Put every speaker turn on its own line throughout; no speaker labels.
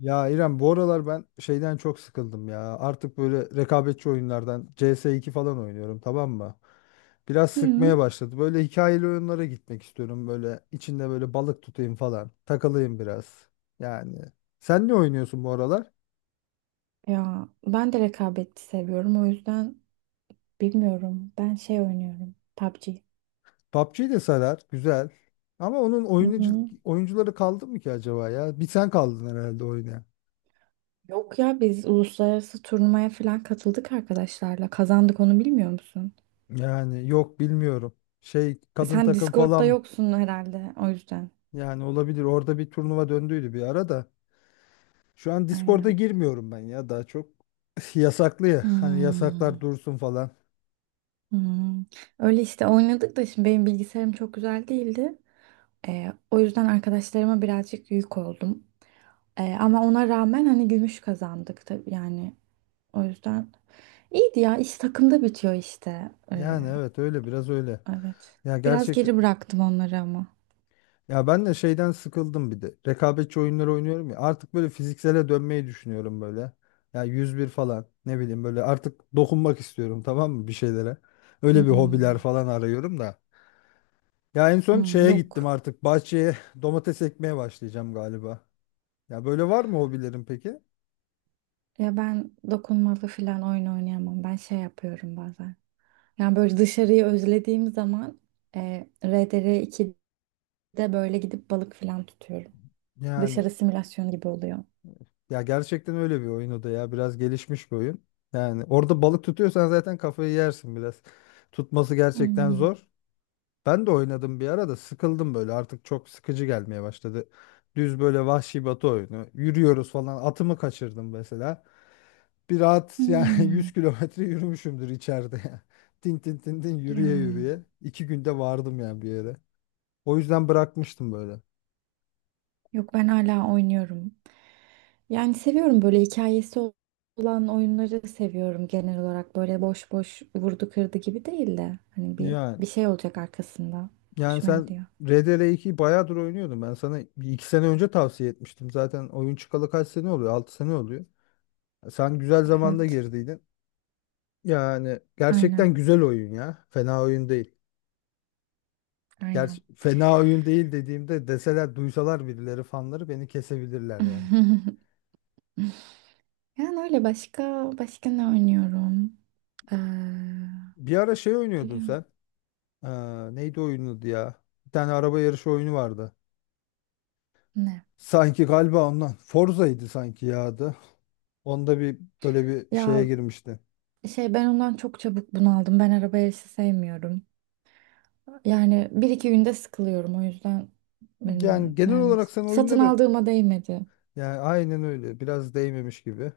Ya İrem, bu aralar ben şeyden çok sıkıldım ya. Artık böyle rekabetçi oyunlardan CS2 falan oynuyorum, tamam mı? Biraz sıkmaya
Hı.
başladı. Böyle hikayeli oyunlara gitmek istiyorum. Böyle içinde böyle balık tutayım falan. Takılayım biraz. Yani sen ne oynuyorsun bu aralar?
Ya ben de rekabeti seviyorum o yüzden bilmiyorum. Ben şey oynuyorum. PUBG.
PUBG de sarar. Güzel. Ama
Hı hı.
oyuncuları kaldı mı ki acaba ya? Bir sen kaldın herhalde oynayan.
Yok ya biz uluslararası turnuvaya falan katıldık arkadaşlarla. Kazandık onu bilmiyor musun?
Yani yok, bilmiyorum. Şey, kadın
Sen
takım
Discord'da
falan,
yoksun herhalde o yüzden.
yani olabilir. Orada bir turnuva döndüydü bir ara da. Şu an Discord'a
Aynen.
girmiyorum ben ya daha çok. Yasaklı ya. Hani yasaklar
Hmm.
dursun falan.
Hmm. Öyle işte oynadık da şimdi benim bilgisayarım çok güzel değildi. O yüzden arkadaşlarıma birazcık yük oldum. Ama ona rağmen hani gümüş kazandık tabii yani. O yüzden iyiydi ya. İş takımda bitiyor işte.
Yani
Ee,
evet, öyle biraz öyle.
evet.
Ya
Biraz
gerçekten,
geri bıraktım onları ama.
ya ben de şeyden sıkıldım bir de. Rekabetçi oyunları oynuyorum ya. Artık böyle fiziksele dönmeyi düşünüyorum böyle. Ya 101 falan, ne bileyim, böyle artık dokunmak istiyorum, tamam mı, bir şeylere. Öyle bir hobiler
Hmm.
falan arıyorum da. Ya en son
Hmm,
şeye
yok.
gittim, artık bahçeye domates ekmeye başlayacağım galiba. Ya, böyle var mı hobilerin peki?
Ya ben dokunmalı falan oyun oynayamam. Ben şey yapıyorum bazen. Yani böyle dışarıyı özlediğim zaman RDR 2'de böyle gidip balık falan tutuyorum.
Yani,
Dışarı simülasyon gibi oluyor.
ya gerçekten öyle bir oyun o da ya. Biraz gelişmiş bir oyun. Yani orada balık tutuyorsan zaten kafayı yersin biraz. Tutması gerçekten
Hmm.
zor. Ben de oynadım bir ara da sıkıldım böyle. Artık çok sıkıcı gelmeye başladı. Düz böyle vahşi batı oyunu. Yürüyoruz falan. Atımı kaçırdım mesela. Bir rahat yani, 100
Hmm.
kilometre yürümüşümdür içeride ya. Tin tin tin tin
Ya.
yürüye yürüye. İki günde vardım yani bir yere. O yüzden bırakmıştım böyle.
Yok ben hala oynuyorum. Yani seviyorum böyle hikayesi olan oyunları seviyorum genel olarak. Böyle boş boş vurdu kırdı gibi değil de hani bir
Yani.
bir şey olacak arkasında.
Yani
Hoşuma
sen
gidiyor.
RDR2'yi bayağıdır oynuyordun. Ben sana bir iki sene önce tavsiye etmiştim. Zaten oyun çıkalı kaç sene oluyor? 6 sene oluyor. Sen güzel zamanda
Evet.
girdiydin. Yani
Aynen.
gerçekten güzel oyun ya. Fena oyun değil. Gerçi
Aynen.
fena oyun değil dediğimde deseler, duysalar birileri, fanları beni kesebilirler yani.
Yani öyle başka başka ne oynuyorum? Ee,
Bir ara şey oynuyordun
biliyorum.
sen. Neydi oyunun adı ya? Bir tane araba yarışı oyunu vardı.
Ne?
Sanki galiba ondan. Forza'ydı sanki ya adı. Onda bir böyle bir şeye
Ya
girmişti.
şey ben ondan çok çabuk bunaldım. Ben araba yarışı sevmiyorum. Yani bir iki günde sıkılıyorum o yüzden
Yani
bilmiyorum.
genel
Yani
olarak sen
satın
oyunları,
aldığıma değmedi.
yani aynen öyle, biraz değmemiş gibi.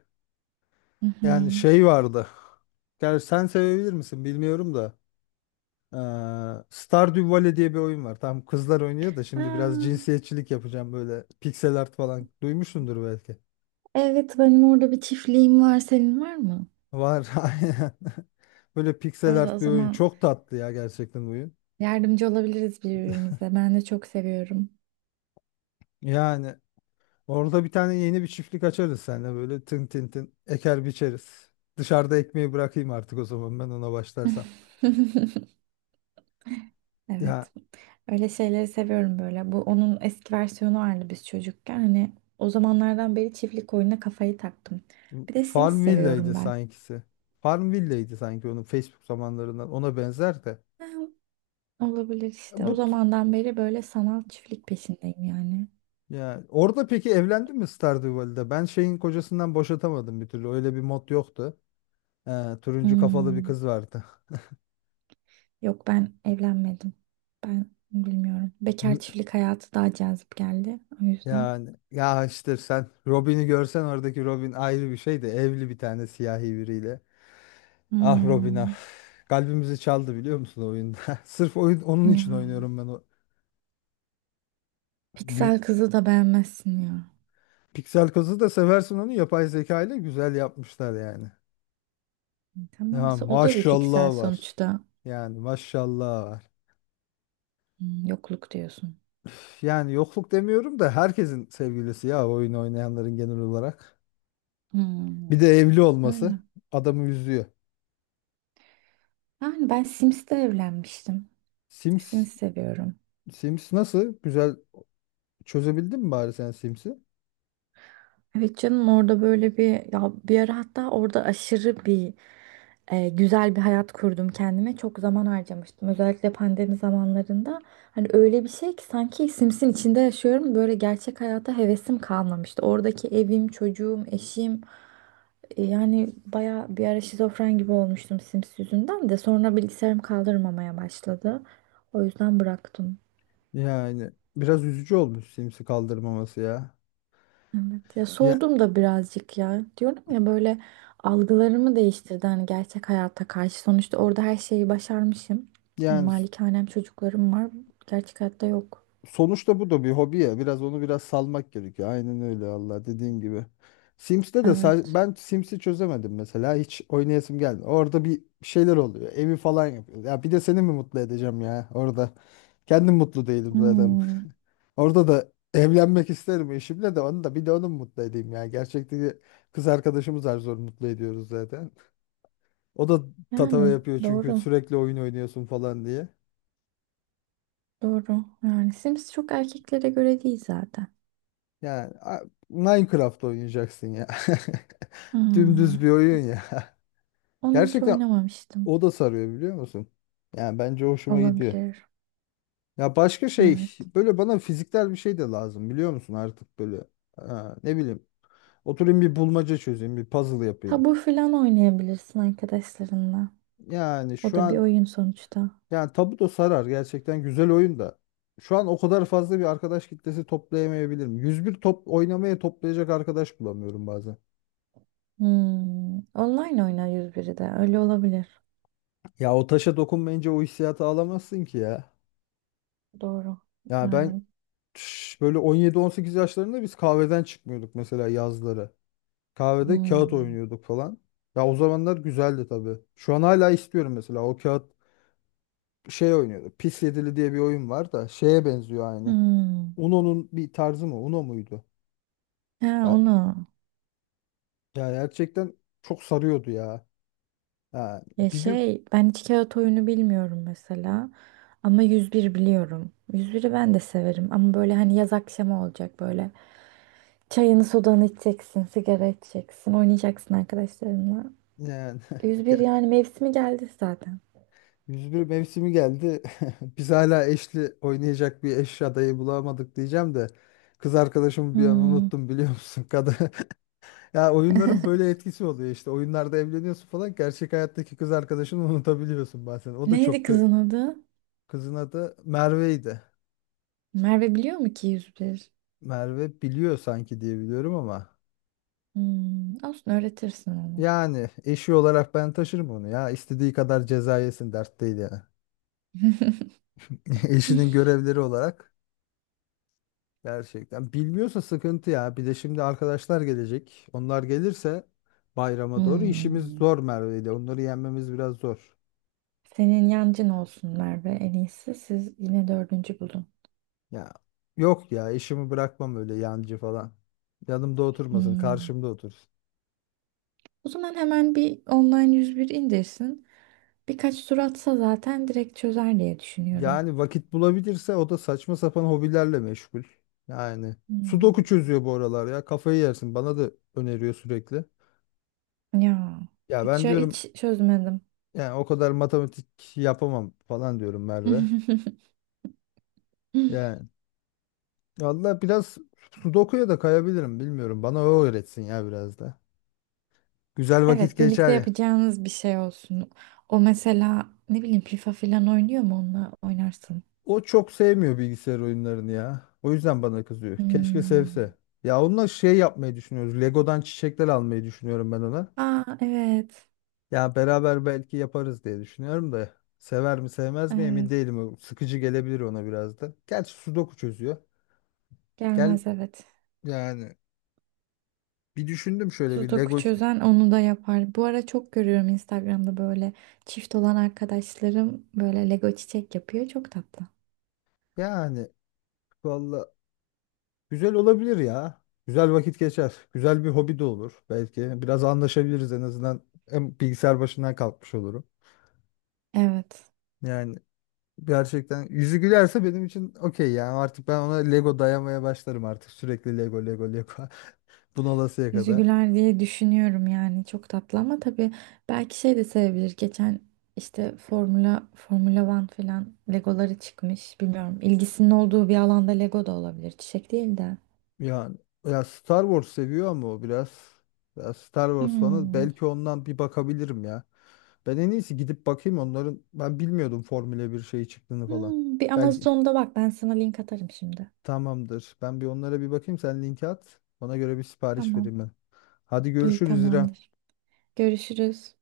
Hı hı.
Yani şey vardı. Gerçi sen sevebilir misin bilmiyorum da. Stardew Valley diye bir oyun var. Tam kızlar oynuyor da, şimdi biraz
Aa,
cinsiyetçilik yapacağım, böyle piksel art falan. Duymuşsundur belki.
evet benim orada bir çiftliğim var. Senin var mı?
Var. Aynen. Böyle piksel
O
art bir oyun.
zaman
Çok tatlı ya gerçekten oyun.
yardımcı olabiliriz birbirimize. Ben de çok seviyorum.
Yani orada bir tane yeni bir çiftlik açarız seninle, böyle tın tın tın eker biçeriz. Dışarıda ekmeği bırakayım artık o zaman, ben ona başlarsam. Ya
Evet. Öyle şeyleri seviyorum böyle. Bu onun eski versiyonu vardı biz çocukken. Hani o zamanlardan beri çiftlik oyununa kafayı taktım. Bir de Sims
Farmville'ydi
seviyorum ben.
sankisi. Farmville'ydi sanki onun, Facebook zamanlarından. Ona benzer de.
Ha, olabilir işte. O
Bu t-
zamandan beri böyle sanal çiftlik peşindeyim yani.
ya orada peki evlendin mi Stardew Valley'de? Ben şeyin kocasından boşatamadım bir türlü. Öyle bir mod yoktu. Turuncu kafalı bir
Hmm.
kız vardı.
Yok ben evlenmedim. Ben bilmiyorum. Bekar
M-
çiftlik hayatı daha cazip geldi. O yüzden.
Yani ya, işte sen Robin'i görsen, oradaki Robin ayrı bir şeydi. Evli bir tane siyahi biriyle. Ah Robin ah.
Hmm.
Kalbimizi çaldı, biliyor musun, o oyunda? Sırf oyun onun
Ya.
için oynuyorum ben o.
Piksel kızı da beğenmezsin ya.
Piksel kazı da seversin, onu yapay zeka ile güzel yapmışlar yani.
Tamam.
Ya
O da bir piksel
maşallah var.
sonuçta.
Yani maşallah var.
Hmm, yokluk diyorsun.
Üf, yani yokluk demiyorum da, herkesin sevgilisi ya, oyun oynayanların genel olarak.
Hmm.
Bir de evli olması
Öyle.
adamı üzüyor.
Yani ben Sims'te evlenmiştim.
Sims.
Sims seviyorum.
Sims nasıl? Güzel, çözebildin mi bari sen Sims'i?
Evet canım orada böyle bir ya bir ara hatta orada aşırı bir güzel bir hayat kurdum kendime. Çok zaman harcamıştım. Özellikle pandemi zamanlarında. Hani öyle bir şey ki sanki Sims'in içinde yaşıyorum. Böyle gerçek hayata hevesim kalmamıştı. Oradaki evim, çocuğum, eşim yani baya bir ara şizofren gibi olmuştum Sims yüzünden de sonra bilgisayarım kaldırmamaya başladı. O yüzden bıraktım.
Yani biraz üzücü olmuş Sims'i kaldırmaması ya.
Evet ya
Ya
soğudum da birazcık ya. Diyorum ya böyle algılarımı değiştirdi hani gerçek hayata karşı. Sonuçta orada her şeyi başarmışım. Hani
yani
malikanem çocuklarım var. Gerçek hayatta yok.
sonuçta bu da bir hobi ya. Biraz onu biraz salmak gerekiyor. Aynen öyle Allah, dediğin gibi.
Evet.
Ben Sims'i çözemedim mesela. Hiç oynayasım geldi. Orada bir şeyler oluyor. Evi falan yapıyoruz. Ya bir de seni mi mutlu edeceğim ya orada? Kendim mutlu değilim zaten.
Hmm,
Orada da evlenmek isterim eşimle, de onu da, bir de onu mu mutlu edeyim ya. Gerçekten kız arkadaşımız zar zor mutlu ediyoruz zaten. O da tatava
yani
yapıyor çünkü,
doğru.
sürekli oyun oynuyorsun falan diye.
Doğru. Yani Sims çok erkeklere göre değil zaten.
Yani a- Minecraft oynayacaksın ya.
Hmm,
Dümdüz bir oyun ya.
onu hiç
Gerçekten
oynamamıştım.
o da sarıyor, biliyor musun? Yani bence hoşuma gidiyor.
Olabilir.
Ya başka şey,
Evet.
böyle bana fiziksel bir şey de lazım, biliyor musun, artık böyle. Ha, ne bileyim, oturayım bir bulmaca çözeyim, bir puzzle yapayım.
Tabu filan oynayabilirsin arkadaşlarınla.
Yani
O
şu
da bir
an,
oyun sonuçta.
yani Tabuto sarar gerçekten, güzel oyun da. Şu an o kadar fazla bir arkadaş kitlesi toplayamayabilirim. 101 top oynamaya toplayacak arkadaş bulamıyorum bazen.
Hmm, online oynar 101'i de. Öyle olabilir.
Ya o taşa dokunmayınca o hissiyatı alamazsın ki ya.
Doğru.
Ya ben
Yani.
böyle 17-18 yaşlarında biz kahveden çıkmıyorduk mesela yazları. Kahvede kağıt
Hmm.
oynuyorduk falan. Ya o zamanlar güzeldi tabii. Şu an hala istiyorum mesela o kağıt şey oynuyordu. Pis Yedili diye bir oyun var da şeye benziyor aynı.
Hmm.
Uno'nun bir tarzı mı? Uno muydu?
Ha,
Ya
onu.
ya gerçekten çok sarıyordu ya. Ha,
Ya
bir gün
şey ben hiç kağıt oyunu bilmiyorum mesela. Ama 101 biliyorum. 101'i ben de severim. Ama böyle hani yaz akşamı olacak böyle. Çayını sodanı içeceksin. Sigara içeceksin. Oynayacaksın arkadaşlarınla.
yani.
101 yani mevsimi geldi zaten.
101 mevsimi geldi. Biz hala eşli oynayacak bir eş adayı bulamadık diyeceğim de, kız arkadaşımı bir an
Hmm.
unuttum, biliyor musun? Kadın. Ya oyunların böyle etkisi oluyor işte. Oyunlarda evleniyorsun falan. Gerçek hayattaki kız arkadaşını unutabiliyorsun bazen. O da
Neydi
çok
kızın adı?
kızın adı Merve'ydi.
Merve biliyor mu ki 101?
Merve biliyor sanki diye biliyorum ama,
Hmm. Olsun öğretirsin onu.
yani eşi olarak ben taşırım onu ya. İstediği kadar ceza yesin, dert değil yani. Eşinin görevleri olarak. Gerçekten. Bilmiyorsa sıkıntı ya. Bir de şimdi arkadaşlar gelecek. Onlar gelirse bayrama doğru işimiz
Hmm.
zor Merve ile. Onları yenmemiz biraz zor.
Senin yancın olsunlar ve en iyisi siz yine dördüncü bulun.
Ya yok ya, işimi bırakmam öyle yancı falan. Yanımda oturmasın,
Hmm.
karşımda otursun.
O zaman hemen bir online 101 indirsin. Birkaç tur atsa zaten direkt çözer diye düşünüyorum.
Yani vakit bulabilirse, o da saçma sapan hobilerle meşgul. Yani sudoku
Hmm.
çözüyor bu aralar ya. Kafayı yersin. Bana da öneriyor sürekli.
Ya
Ya
hiç,
ben diyorum
hiç çözmedim.
yani, o kadar matematik yapamam falan diyorum Merve. Yani valla biraz Sudoku'ya da kayabilirim, bilmiyorum. Bana o öğretsin ya biraz da. Güzel vakit
Evet
geçer
birlikte
ya.
yapacağınız bir şey olsun. O mesela ne bileyim FIFA falan oynuyor mu onunla oynarsın.
O çok sevmiyor bilgisayar oyunlarını ya. O yüzden bana kızıyor. Keşke sevse.
Hmm.
Ya onunla şey yapmayı düşünüyoruz. Lego'dan çiçekler almayı düşünüyorum ben ona.
Aa evet.
Ya beraber belki yaparız diye düşünüyorum da. Sever mi sevmez mi emin
Evet.
değilim. O sıkıcı gelebilir ona biraz da. Gerçi Sudoku çözüyor. Gel
Gelmez evet.
yani bir düşündüm şöyle bir
Sudoku
Lego.
çözen onu da yapar. Bu ara çok görüyorum Instagram'da böyle çift olan arkadaşlarım böyle Lego çiçek yapıyor. Çok tatlı.
Yani valla güzel olabilir ya. Güzel vakit geçer. Güzel bir hobi de olur. Belki biraz anlaşabiliriz en azından. Hem bilgisayar başından kalkmış olurum.
Evet.
Yani gerçekten yüzü gülerse benim için okey yani, artık ben ona Lego dayamaya başlarım artık. Sürekli Lego Lego Lego. Bunalasıya
Yüzü
kadar.
güler diye düşünüyorum yani. Çok tatlı ama tabii belki şey de sevebilir. Geçen işte Formula One falan Legoları çıkmış. Bilmiyorum. İlgisinin olduğu bir alanda Lego da olabilir. Çiçek değil de.
Yani ya Star Wars seviyor ama o biraz. Ya Star Wars fanı,
Hmm.
belki ondan bir bakabilirim ya. Ben en iyisi gidip bakayım onların. Ben bilmiyordum Formula bir şey çıktığını falan.
Hmm. Bir
Belki.
Amazon'da bak ben sana link atarım şimdi.
Tamamdır. Ben bir onlara bir bakayım. Sen linki at. Ona göre bir sipariş vereyim
Tamam.
ben. Hadi
İyi
görüşürüz İrem.
tamamdır. Görüşürüz.